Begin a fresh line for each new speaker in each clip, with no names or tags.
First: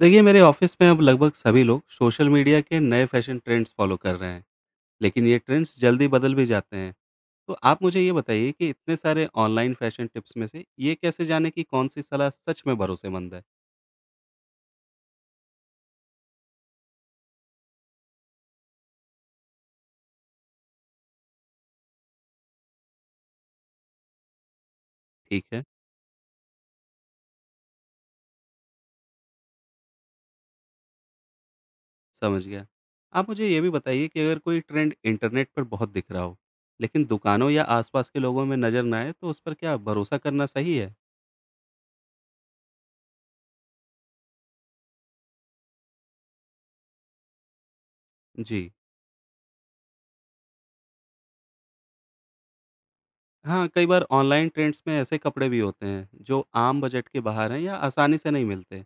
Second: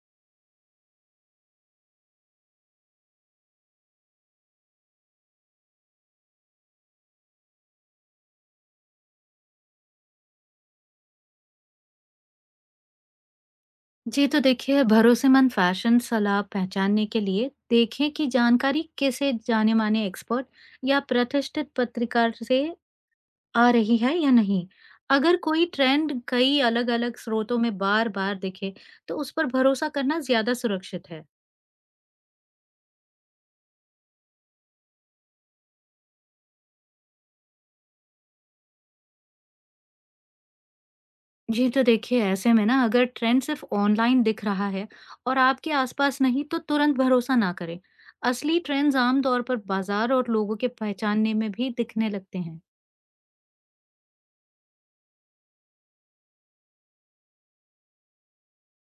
देखिए मेरे ऑफिस में अब लगभग सभी लोग सोशल मीडिया के नए फैशन ट्रेंड्स फॉलो कर रहे हैं। लेकिन ये ट्रेंड्स जल्दी बदल भी जाते हैं। तो आप मुझे ये बताइए कि इतने सारे ऑनलाइन फैशन टिप्स में से ये कैसे जाने कि कौन सी सलाह सच में भरोसेमंद है।
जी तो देखिए, भरोसेमंद फैशन सलाह पहचानने के लिए देखें कि जानकारी किसे जाने माने एक्सपर्ट या प्रतिष्ठित पत्रकार से आ रही है या नहीं। अगर
ठीक है,
कोई ट्रेंड कई अलग अलग स्रोतों में बार बार दिखे, तो उस पर भरोसा करना ज्यादा सुरक्षित है।
समझ गया। आप मुझे ये भी बताइए कि अगर कोई ट्रेंड इंटरनेट पर बहुत दिख रहा हो, लेकिन दुकानों या आसपास के लोगों में नज़र ना आए, तो उस पर क्या भरोसा करना सही है।
जी तो देखिए, ऐसे में ना अगर ट्रेंड सिर्फ ऑनलाइन दिख रहा है और आपके आसपास नहीं, तो तुरंत भरोसा ना करें। असली
जी,
ट्रेंड्स आमतौर पर बाजार और लोगों के पहचानने में भी दिखने लगते हैं।
हाँ, कई बार ऑनलाइन ट्रेंड्स में ऐसे कपड़े भी होते हैं जो आम बजट के बाहर हैं या आसानी से नहीं मिलते।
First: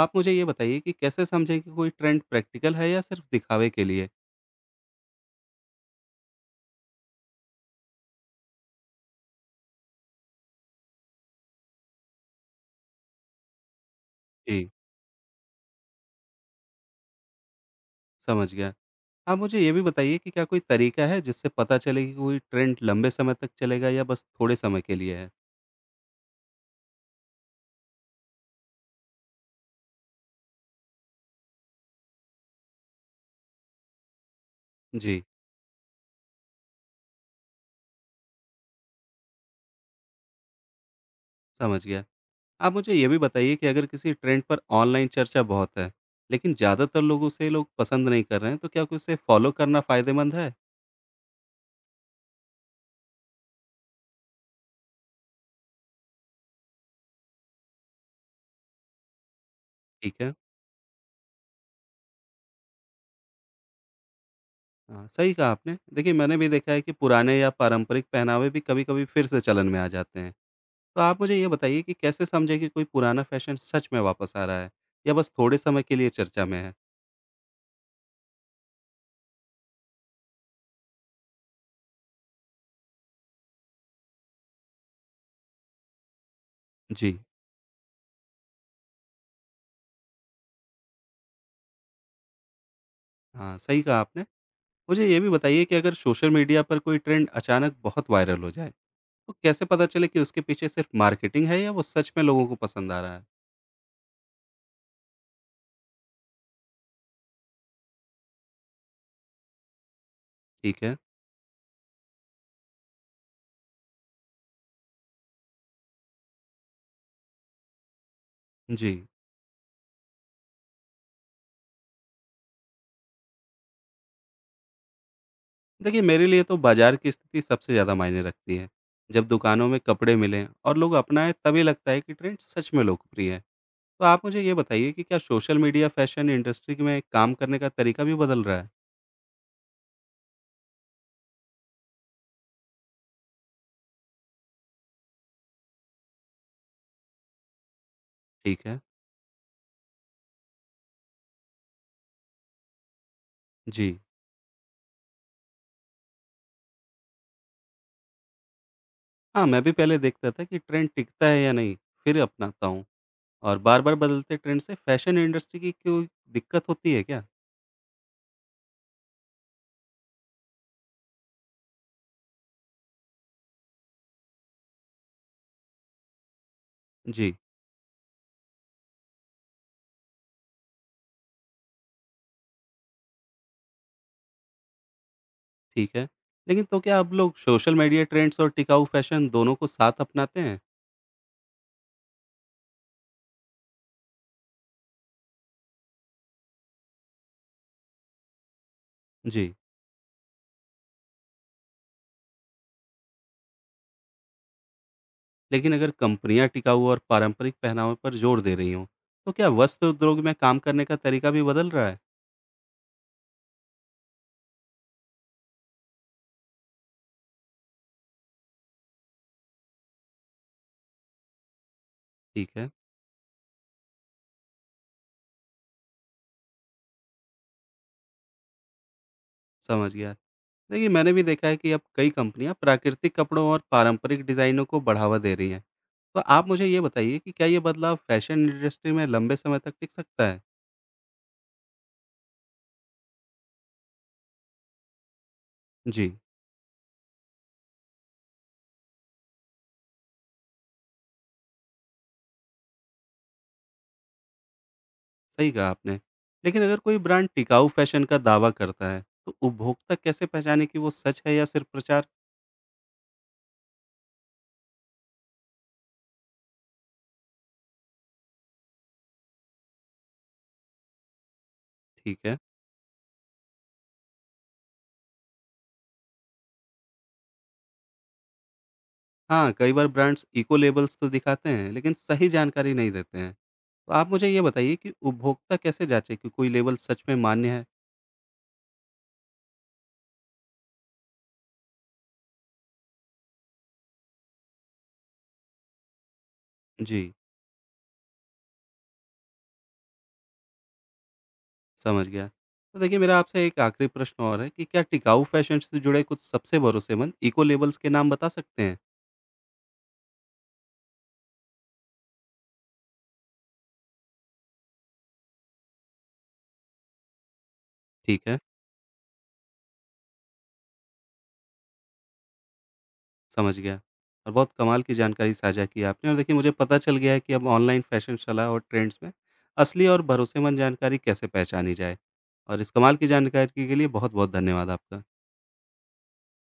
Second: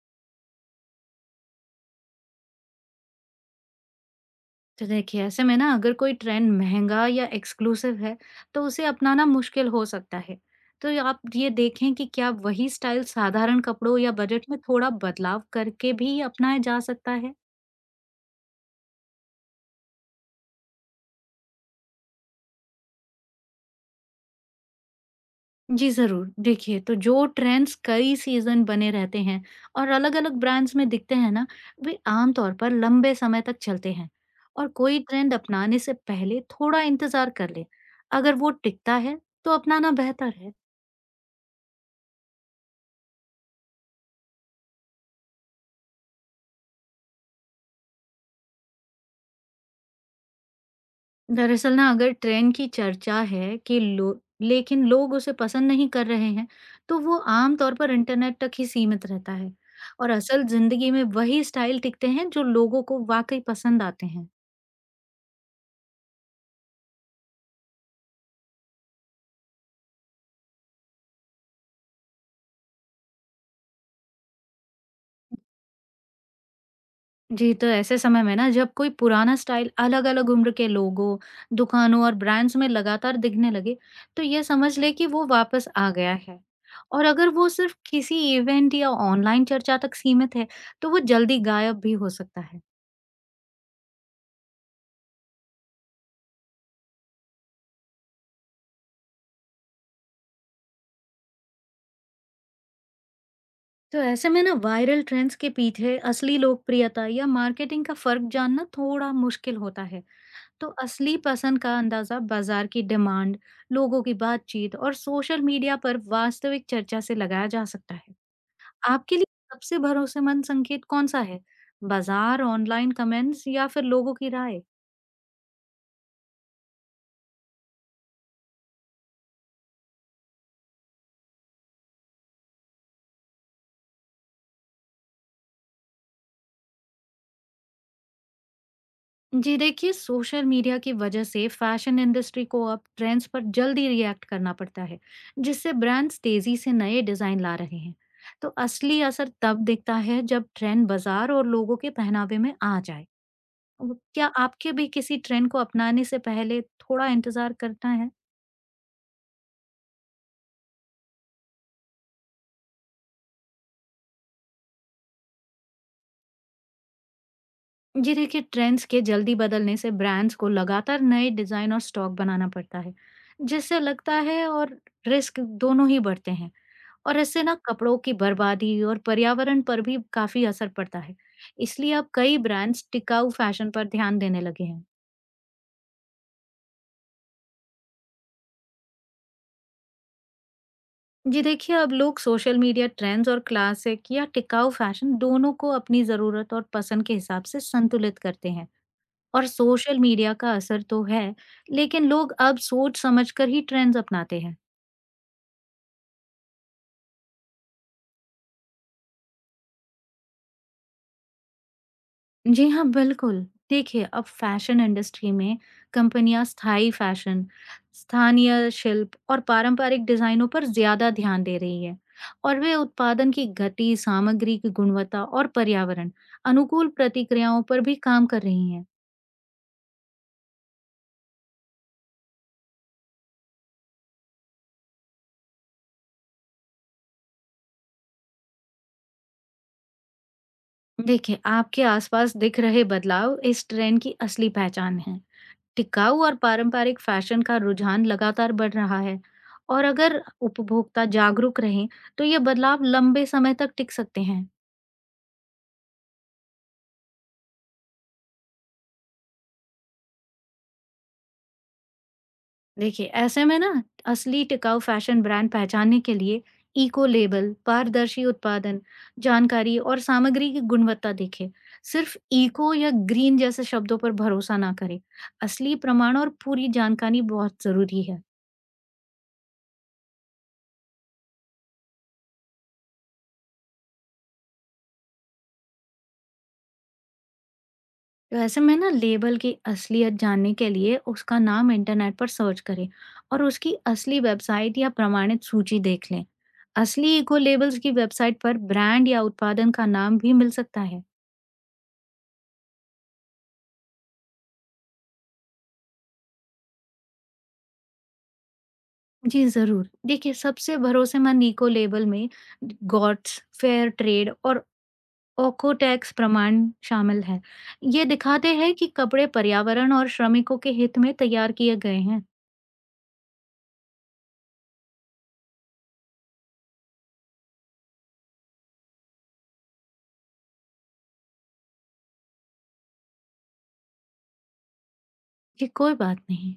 आप मुझे ये बताइए कि कैसे समझें कि कोई ट्रेंड प्रैक्टिकल है या सिर्फ दिखावे के लिए?
तो देखिए, ऐसे में ना अगर कोई ट्रेंड महंगा या एक्सक्लूसिव है, तो उसे अपनाना मुश्किल हो सकता है। तो ये आप ये देखें कि क्या वही स्टाइल साधारण कपड़ों या बजट में
जी,
थोड़ा बदलाव करके भी अपनाया जा सकता है।
समझ गया। आप मुझे ये भी बताइए कि क्या कोई तरीका है जिससे पता चले कि कोई ट्रेंड लंबे समय तक चलेगा या बस थोड़े समय के लिए है?
जी जरूर, देखिए, तो जो ट्रेंड्स कई सीजन बने रहते हैं और अलग अलग ब्रांड्स में दिखते हैं ना, वे आमतौर पर लंबे समय तक चलते हैं। और कोई
जी,
ट्रेंड अपनाने से पहले थोड़ा इंतजार कर ले, अगर वो टिकता है तो अपनाना बेहतर है।
समझ गया। आप मुझे ये भी बताइए कि अगर किसी ट्रेंड पर ऑनलाइन चर्चा बहुत है, लेकिन ज़्यादातर लोग उसे लोग पसंद नहीं कर रहे हैं, तो क्या उसे फॉलो करना फ़ायदेमंद है?
दरअसल ना, अगर ट्रेंड की चर्चा है कि लो, लेकिन लोग उसे पसंद नहीं कर रहे हैं, तो वो आम तौर पर इंटरनेट तक ही सीमित रहता है, और
ठीक है।
असल जिंदगी में वही स्टाइल टिकते हैं जो लोगों को वाकई पसंद आते हैं।
हाँ, सही कहा आपने। देखिए, मैंने भी देखा है कि पुराने या पारंपरिक पहनावे भी कभी-कभी फिर से चलन में आ जाते हैं। तो आप मुझे ये बताइए कि कैसे समझें कि कोई पुराना फैशन सच में वापस आ रहा है या बस थोड़े समय के लिए चर्चा में है?
जी, तो ऐसे समय में ना, जब कोई पुराना स्टाइल अलग-अलग उम्र के लोगों, दुकानों और ब्रांड्स में लगातार दिखने लगे, तो ये समझ ले कि वो वापस आ गया है। और
जी,
अगर वो सिर्फ किसी इवेंट या ऑनलाइन चर्चा तक सीमित है, तो वो जल्दी गायब भी हो सकता है।
हाँ, सही कहा आपने। मुझे ये भी बताइए कि अगर सोशल मीडिया पर कोई ट्रेंड अचानक बहुत वायरल हो जाए, तो कैसे पता चले कि उसके पीछे सिर्फ मार्केटिंग है या वो सच में लोगों को पसंद आ रहा है?
तो ऐसे में ना, वायरल ट्रेंड्स के पीछे असली लोकप्रियता या मार्केटिंग का फर्क जानना थोड़ा मुश्किल होता है। तो
ठीक है।
असली पसंद का अंदाजा बाजार की डिमांड, लोगों की बातचीत और सोशल मीडिया पर वास्तविक चर्चा से लगाया जा सकता है।
जी,
आपके लिए सबसे भरोसेमंद संकेत कौन सा है? बाजार, ऑनलाइन कमेंट्स या फिर लोगों की राय?
देखिए मेरे लिए तो बाजार की स्थिति सबसे ज़्यादा मायने रखती है। जब दुकानों में कपड़े मिलें और लोग अपनाएँ तभी लगता है कि ट्रेंड सच में लोकप्रिय है। तो आप मुझे ये बताइए कि क्या सोशल मीडिया फैशन इंडस्ट्री में काम करने का तरीका भी बदल रहा है?
जी देखिए, सोशल मीडिया की वजह से फैशन इंडस्ट्री को अब ट्रेंड्स पर जल्दी रिएक्ट करना पड़ता है, जिससे ब्रांड्स तेजी से नए डिजाइन ला रहे हैं। तो
ठीक है।
असली असर तब दिखता है जब ट्रेंड बाजार और लोगों के पहनावे में आ जाए।
जी।
क्या आपके भी किसी ट्रेंड को अपनाने से पहले थोड़ा इंतजार करना है?
हाँ, मैं भी पहले देखता था कि ट्रेंड टिकता है या नहीं, फिर अपनाता हूँ। और बार-बार बदलते ट्रेंड से फैशन इंडस्ट्री की कोई दिक्कत होती है क्या?
जी देखिए, ट्रेंड्स के जल्दी बदलने से ब्रांड्स को लगातार नए डिजाइन और स्टॉक बनाना पड़ता है, जिससे लगता है और रिस्क दोनों ही बढ़ते हैं। और
जी,
इससे ना, कपड़ों की बर्बादी और पर्यावरण पर भी काफी असर पड़ता है। इसलिए अब कई ब्रांड्स टिकाऊ फैशन पर ध्यान देने लगे हैं।
ठीक है। लेकिन तो क्या अब लोग सोशल मीडिया ट्रेंड्स और टिकाऊ फैशन दोनों को साथ अपनाते हैं?
जी देखिए, अब लोग सोशल मीडिया ट्रेंड्स और क्लासिक या टिकाऊ फैशन दोनों को अपनी जरूरत और पसंद के हिसाब से संतुलित करते हैं। और
जी।
सोशल मीडिया का असर तो है, लेकिन लोग अब सोच समझकर ही ट्रेंड्स अपनाते हैं।
लेकिन अगर कंपनियाँ टिकाऊ और पारंपरिक पहनावे पर जोर दे रही हों, तो क्या वस्त्र उद्योग में काम करने का तरीका भी बदल रहा है?
जी हाँ, बिल्कुल। देखिए, अब फैशन इंडस्ट्री में कंपनियाँ स्थायी फैशन, स्थानीय शिल्प और पारंपरिक डिज़ाइनों पर ज़्यादा ध्यान दे रही है,
ठीक
और
है,
वे उत्पादन की गति, सामग्री की गुणवत्ता और पर्यावरण अनुकूल प्रतिक्रियाओं पर भी काम कर रही हैं।
समझ गया। देखिए, मैंने भी देखा है कि अब कई कंपनियां प्राकृतिक कपड़ों और पारंपरिक डिजाइनों को बढ़ावा दे रही हैं। तो आप मुझे ये बताइए कि क्या ये बदलाव फैशन इंडस्ट्री में लंबे समय तक टिक सकता है?
देखिए, आपके आसपास दिख रहे बदलाव इस ट्रेंड की असली पहचान है।
जी,
टिकाऊ और पारंपरिक फैशन का रुझान लगातार बढ़ रहा है, और अगर उपभोक्ता जागरूक रहें, तो ये बदलाव लंबे समय तक टिक सकते हैं।
सही कहा आपने। लेकिन अगर कोई ब्रांड टिकाऊ फैशन का दावा करता है, तो उपभोक्ता कैसे पहचाने कि वो सच है या सिर्फ प्रचार?
देखिए ऐसे में ना, असली टिकाऊ फैशन ब्रांड पहचानने के लिए इको लेबल, पारदर्शी उत्पादन जानकारी और सामग्री की गुणवत्ता देखें। सिर्फ
ठीक है।
इको या ग्रीन जैसे शब्दों पर भरोसा ना करें। असली प्रमाण और पूरी जानकारी बहुत जरूरी है।
हाँ, कई बार ब्रांड्स इको लेबल्स तो दिखाते हैं, लेकिन सही जानकारी नहीं देते हैं। तो आप मुझे ये बताइए कि उपभोक्ता कैसे जांचे कि कोई लेबल सच में मान्य है?
तो ऐसे में ना, लेबल की असलियत जानने के लिए उसका नाम इंटरनेट पर सर्च करें और उसकी असली वेबसाइट या प्रमाणित सूची देख लें।
जी,
असली इको लेबल्स की वेबसाइट पर ब्रांड या उत्पादन का नाम भी मिल सकता है।
समझ गया। तो देखिए मेरा आपसे एक आखिरी प्रश्न और है कि क्या टिकाऊ फैशन से जुड़े कुछ सबसे भरोसेमंद इको लेबल्स के नाम बता सकते हैं?
जी, ज़रूर। देखिए, सबसे भरोसेमंद इको लेबल में गॉट्स, फेयर ट्रेड और ओकोटैक्स प्रमाण शामिल हैं। ये
ठीक है,
दिखाते हैं कि कपड़े पर्यावरण और श्रमिकों के हित में तैयार किए गए हैं।
समझ गया। और बहुत कमाल की जानकारी साझा की आपने। और देखिए मुझे पता चल गया है कि अब ऑनलाइन फैशन सलाह और ट्रेंड्स में असली और भरोसेमंद जानकारी कैसे पहचानी जाए। और इस कमाल की जानकारी के लिए बहुत-बहुत धन्यवाद आपका।
जी, कोई बात नहीं।